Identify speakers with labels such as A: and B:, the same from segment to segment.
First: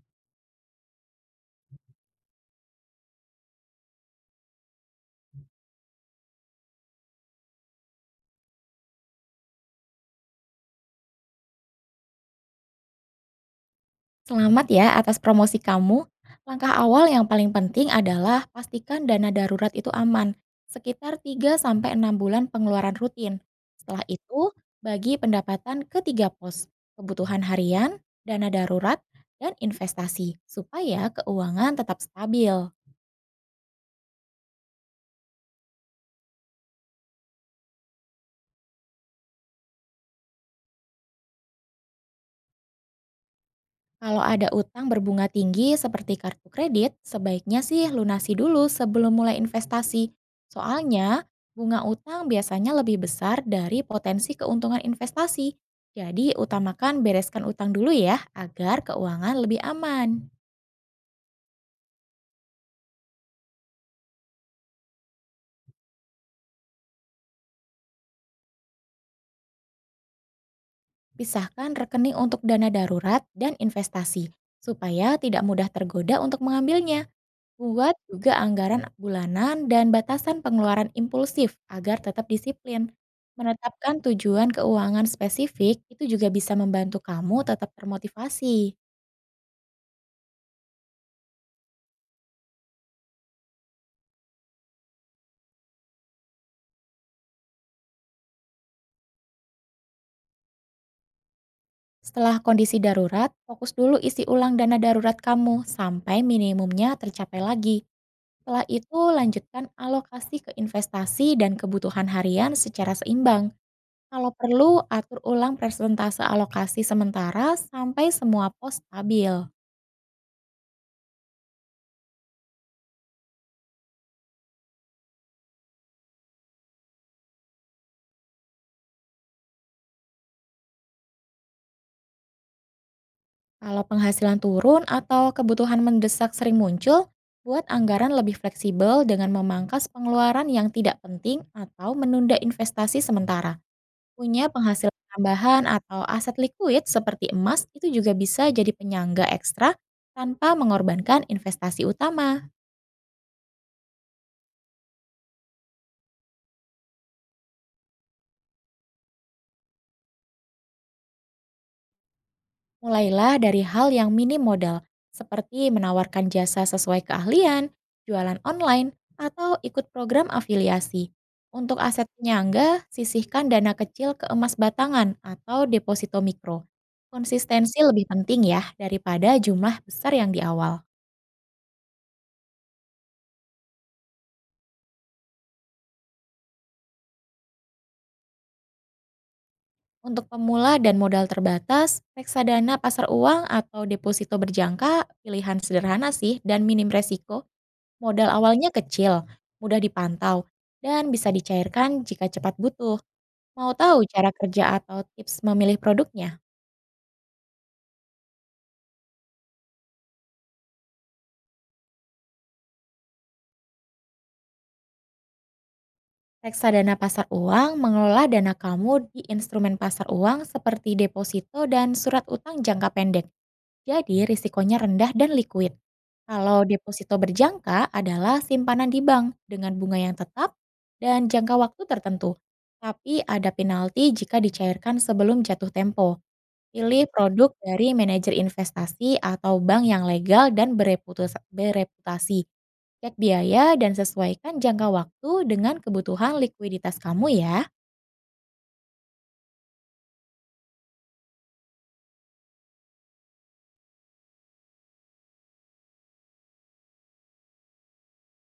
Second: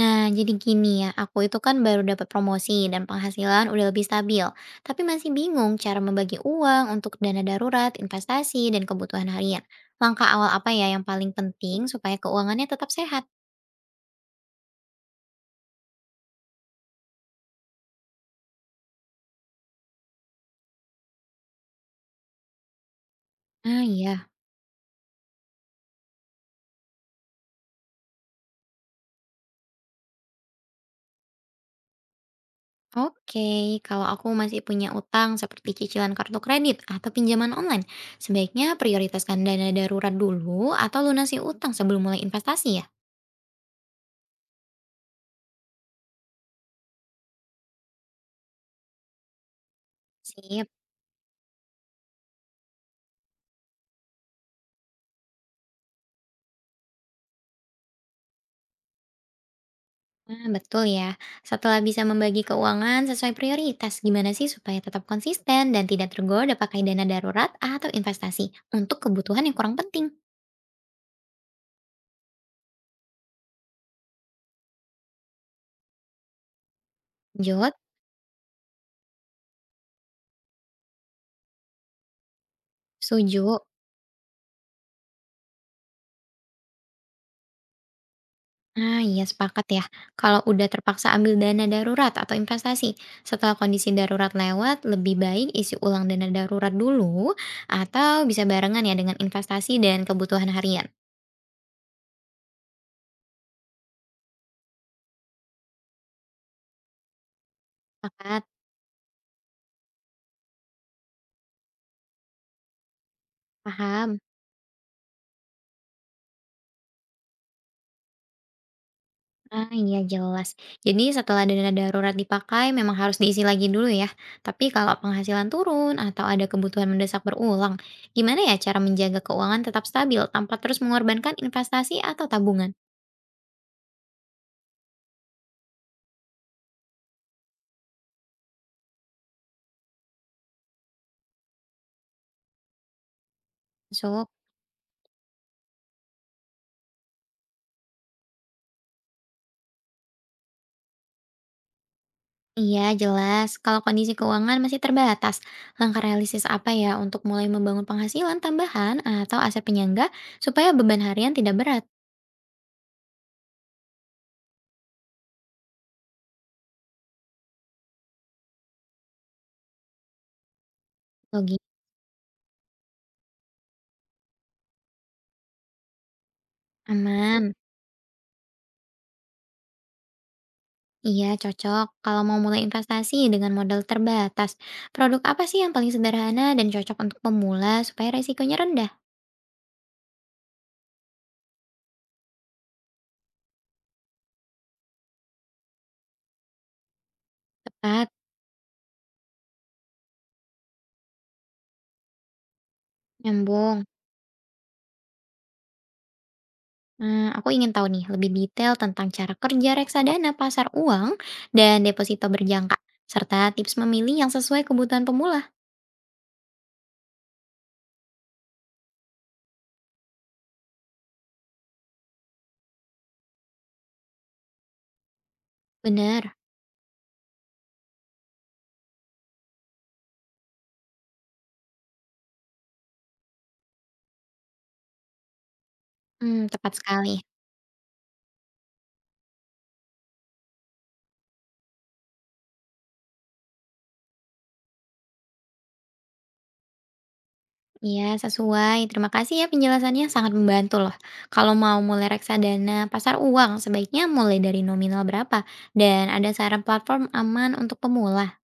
A: Nah, jadi gini ya, aku itu kan baru dapat promosi dan penghasilan udah lebih stabil, tapi masih bingung cara membagi uang untuk dana darurat, investasi, dan kebutuhan harian. Langkah awal apa ya yang paling penting supaya keuangannya tetap sehat?
B: Selamat ya atas promosi kamu. Langkah awal yang paling penting adalah pastikan dana darurat itu aman, sekitar tiga sampai enam bulan pengeluaran rutin.
A: Ah
B: Setelah
A: iya,
B: itu, bagi pendapatan ke tiga pos, kebutuhan harian, dana darurat, dan investasi, supaya keuangan tetap stabil.
A: oke. Kalau aku masih punya utang seperti cicilan kartu kredit atau pinjaman online, sebaiknya prioritaskan dana darurat dulu atau lunasi utang sebelum mulai investasi ya?
B: Kalau ada utang berbunga tinggi seperti kartu kredit, sebaiknya sih lunasi dulu sebelum mulai investasi.
A: Sip.
B: Soalnya, bunga utang biasanya lebih besar dari potensi keuntungan investasi. Jadi, utamakan bereskan utang dulu ya, agar keuangan lebih aman.
A: Nah, betul ya. Setelah bisa membagi keuangan sesuai prioritas, gimana sih supaya tetap konsisten dan tidak tergoda pakai dana darurat atau investasi untuk kebutuhan yang kurang penting?
B: Pisahkan rekening untuk dana darurat dan investasi, supaya tidak mudah tergoda untuk mengambilnya.
A: Lanjut,
B: Buat juga anggaran bulanan dan batasan pengeluaran impulsif agar tetap disiplin.
A: setuju.
B: Menetapkan tujuan keuangan spesifik itu juga bisa membantu kamu tetap termotivasi.
A: Ah iya sepakat ya, kalau udah terpaksa ambil dana darurat atau investasi, setelah kondisi darurat lewat, lebih baik isi ulang dana darurat dulu atau bisa barengan ya dengan investasi dan kebutuhan harian.
B: Setelah kondisi darurat, fokus dulu isi ulang dana darurat kamu sampai minimumnya tercapai lagi.
A: Sepakat,
B: Setelah itu, lanjutkan alokasi ke investasi dan kebutuhan harian secara seimbang.
A: paham.
B: Kalau perlu, atur ulang persentase alokasi sementara sampai semua pos stabil.
A: Ah, iya jelas. Jadi setelah dana darurat dipakai memang harus diisi lagi dulu ya. Tapi kalau penghasilan turun atau ada kebutuhan mendesak berulang, gimana ya cara menjaga keuangan tetap stabil tanpa terus mengorbankan investasi atau tabungan?
B: Kalau penghasilan turun atau kebutuhan mendesak sering muncul, buat anggaran lebih fleksibel dengan memangkas pengeluaran yang tidak penting atau menunda investasi sementara.
A: So,
B: Punya penghasilan tambahan atau aset likuid seperti emas itu juga bisa jadi penyangga ekstra tanpa mengorbankan investasi utama.
A: iya jelas. Kalau kondisi keuangan masih terbatas, langkah realistis apa ya untuk mulai membangun penghasilan tambahan atau aset penyangga supaya beban harian tidak berat?
B: Mulailah dari hal yang minim modal, seperti menawarkan jasa sesuai keahlian, jualan online, atau ikut program afiliasi.
A: Logis.
B: Untuk aset penyangga, sisihkan dana kecil ke emas batangan atau deposito mikro.
A: Aman.
B: Konsistensi lebih penting ya daripada jumlah besar yang di awal.
A: Iya, cocok. Kalau mau mulai investasi dengan modal terbatas, produk apa sih yang paling sederhana dan cocok untuk pemula supaya resikonya rendah?
B: Untuk pemula dan modal terbatas, reksadana pasar uang atau deposito berjangka pilihan sederhana sih dan minim resiko.
A: Tepat,
B: Modal awalnya kecil, mudah dipantau, dan bisa dicairkan jika cepat butuh. Mau
A: nyambung.
B: tahu cara kerja atau tips memilih produknya?
A: Nah, aku ingin tahu nih lebih detail tentang cara kerja reksadana pasar uang dan deposito berjangka, serta tips memilih yang sesuai kebutuhan pemula.
B: Reksadana pasar uang mengelola dana kamu di instrumen pasar uang seperti deposito dan surat utang jangka pendek. Jadi risikonya rendah dan likuid.
A: Benar.
B: Kalau deposito berjangka adalah simpanan di bank dengan bunga yang tetap dan jangka waktu tertentu. Tapi ada penalti jika dicairkan sebelum jatuh tempo.
A: Hmm, tepat
B: Pilih
A: sekali.
B: produk dari manajer investasi atau bank yang legal dan bereputasi. Cek biaya dan sesuaikan jangka waktu dengan kebutuhan likuiditas kamu ya.
A: Iya, sesuai. Terima kasih ya penjelasannya sangat membantu loh. Kalau mau mulai reksadana pasar uang, sebaiknya mulai dari nominal berapa? Dan ada saran platform aman untuk pemula?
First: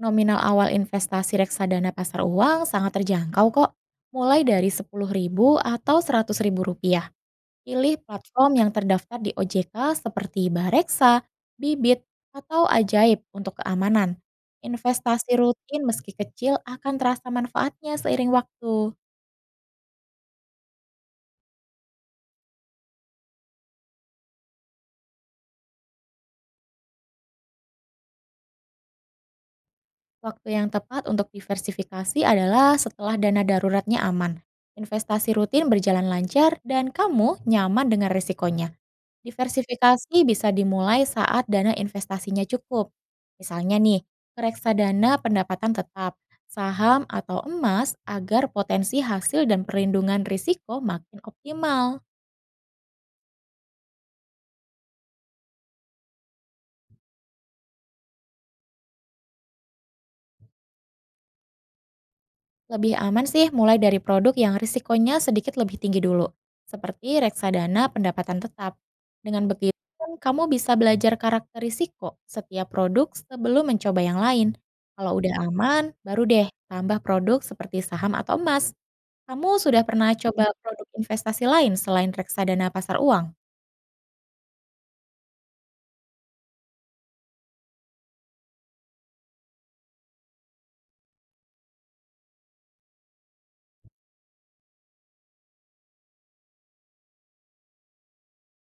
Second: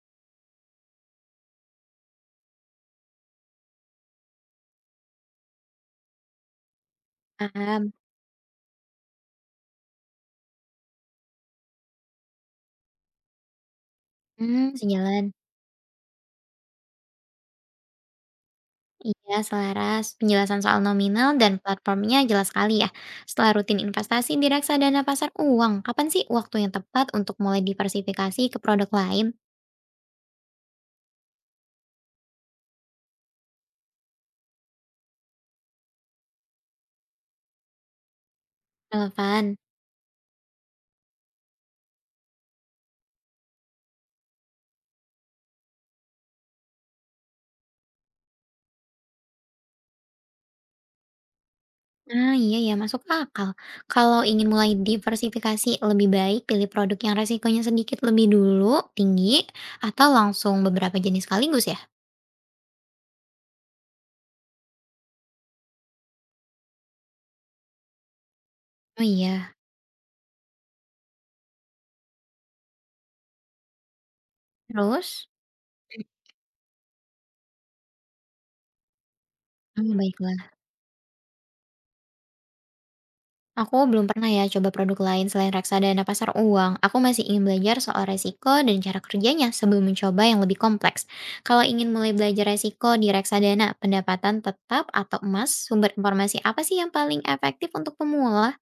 B: Nominal awal investasi reksadana pasar uang sangat terjangkau kok. Mulai dari sepuluh ribu atau seratus ribu rupiah.
A: Paham?
B: Pilih platform yang terdaftar di OJK seperti Bareksa, Bibit, atau Ajaib untuk keamanan.
A: Hmm, sejalan.
B: Investasi rutin meski kecil akan terasa manfaatnya seiring waktu.
A: Iya, selaras. Penjelasan soal nominal dan platformnya jelas sekali ya. Setelah rutin investasi di reksadana pasar uang, kapan sih waktu yang tepat untuk mulai diversifikasi ke produk lain?
B: Waktu yang tepat untuk diversifikasi adalah setelah dana daruratnya aman, investasi rutin berjalan lancar, dan kamu nyaman dengan risikonya.
A: Relevan.
B: Diversifikasi bisa dimulai saat dana investasinya cukup. Misalnya nih, ke reksadana pendapatan tetap, saham atau emas agar potensi hasil dan perlindungan risiko makin optimal.
A: Ah, iya ya, masuk akal. Kalau ingin mulai diversifikasi, lebih baik pilih produk yang resikonya sedikit lebih dulu, tinggi, atau langsung beberapa jenis sekaligus ya?
B: Lebih aman sih mulai dari produk yang risikonya sedikit lebih tinggi dulu, seperti reksadana pendapatan tetap.
A: Oh
B: Dengan
A: iya.
B: begitu, kan kamu bisa belajar karakter risiko setiap produk sebelum mencoba yang lain. Kalau
A: Terus?
B: udah aman, baru deh tambah produk seperti saham atau emas. Kamu sudah
A: Oh,
B: pernah
A: baiklah.
B: coba produk investasi lain selain reksadana pasar uang?
A: Aku belum pernah ya coba produk lain selain reksadana pasar uang. Aku masih ingin belajar soal resiko dan cara kerjanya sebelum mencoba yang lebih kompleks. Kalau ingin mulai belajar resiko di reksadana, pendapatan tetap atau emas, sumber informasi apa sih yang paling efektif untuk pemula?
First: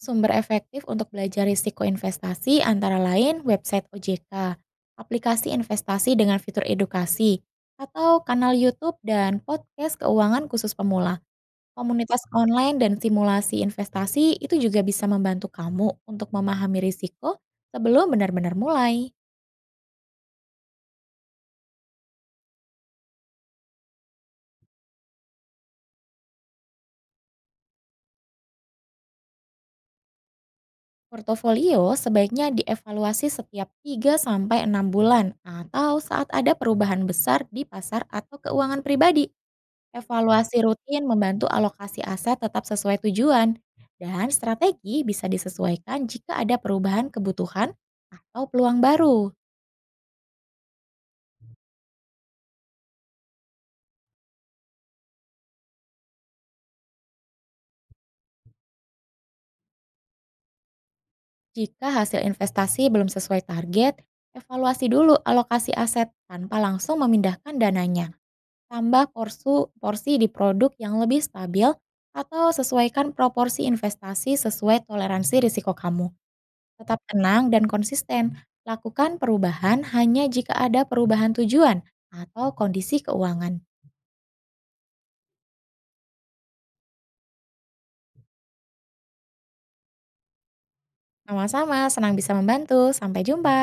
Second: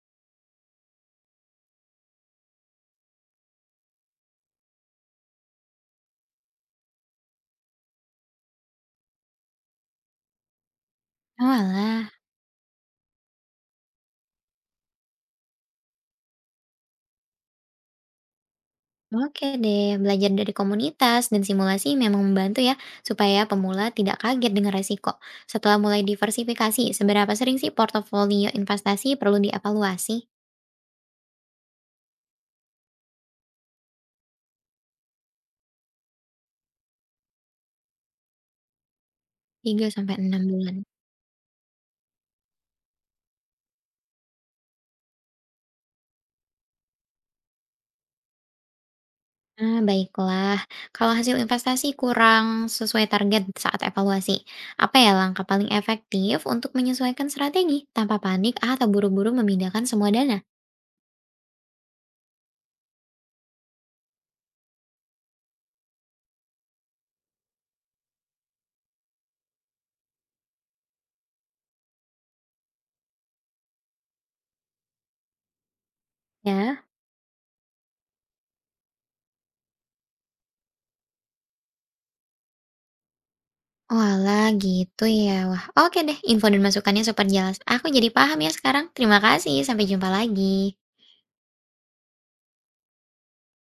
B: Sumber efektif untuk belajar risiko investasi antara lain website OJK, aplikasi investasi dengan fitur edukasi, atau kanal YouTube dan podcast keuangan khusus pemula.
A: Oh, alah.
B: Komunitas online dan simulasi investasi itu juga bisa membantu kamu untuk memahami risiko sebelum benar-benar mulai.
A: Oke deh, belajar dari komunitas dan simulasi memang membantu ya, supaya pemula tidak kaget dengan resiko. Setelah mulai diversifikasi, seberapa sering sih portofolio investasi perlu dievaluasi?
B: Portofolio sebaiknya dievaluasi setiap tiga sampai enam bulan atau saat ada perubahan besar di pasar atau keuangan pribadi.
A: tiga sampai enam
B: Evaluasi
A: bulan.
B: rutin membantu alokasi aset tetap sesuai tujuan, dan strategi bisa disesuaikan jika ada perubahan kebutuhan atau peluang baru.
A: Ah baiklah. Kalau hasil investasi kurang sesuai target saat evaluasi, apa ya langkah paling efektif untuk menyesuaikan strategi tanpa panik atau buru-buru memindahkan semua dana?
B: Jika hasil investasi belum sesuai target, evaluasi dulu alokasi aset tanpa langsung memindahkan dananya. Tambah porsi di produk yang lebih stabil atau sesuaikan proporsi investasi sesuai toleransi risiko kamu.
A: Ya,
B: Tetap tenang dan konsisten. Lakukan perubahan hanya jika ada perubahan tujuan atau kondisi keuangan.
A: oalah, gitu ya. Wah, oke deh, info dan masukannya super jelas. Aku jadi paham ya sekarang. Terima kasih, sampai jumpa lagi.
B: Sama-sama, senang bisa membantu. Sampai jumpa.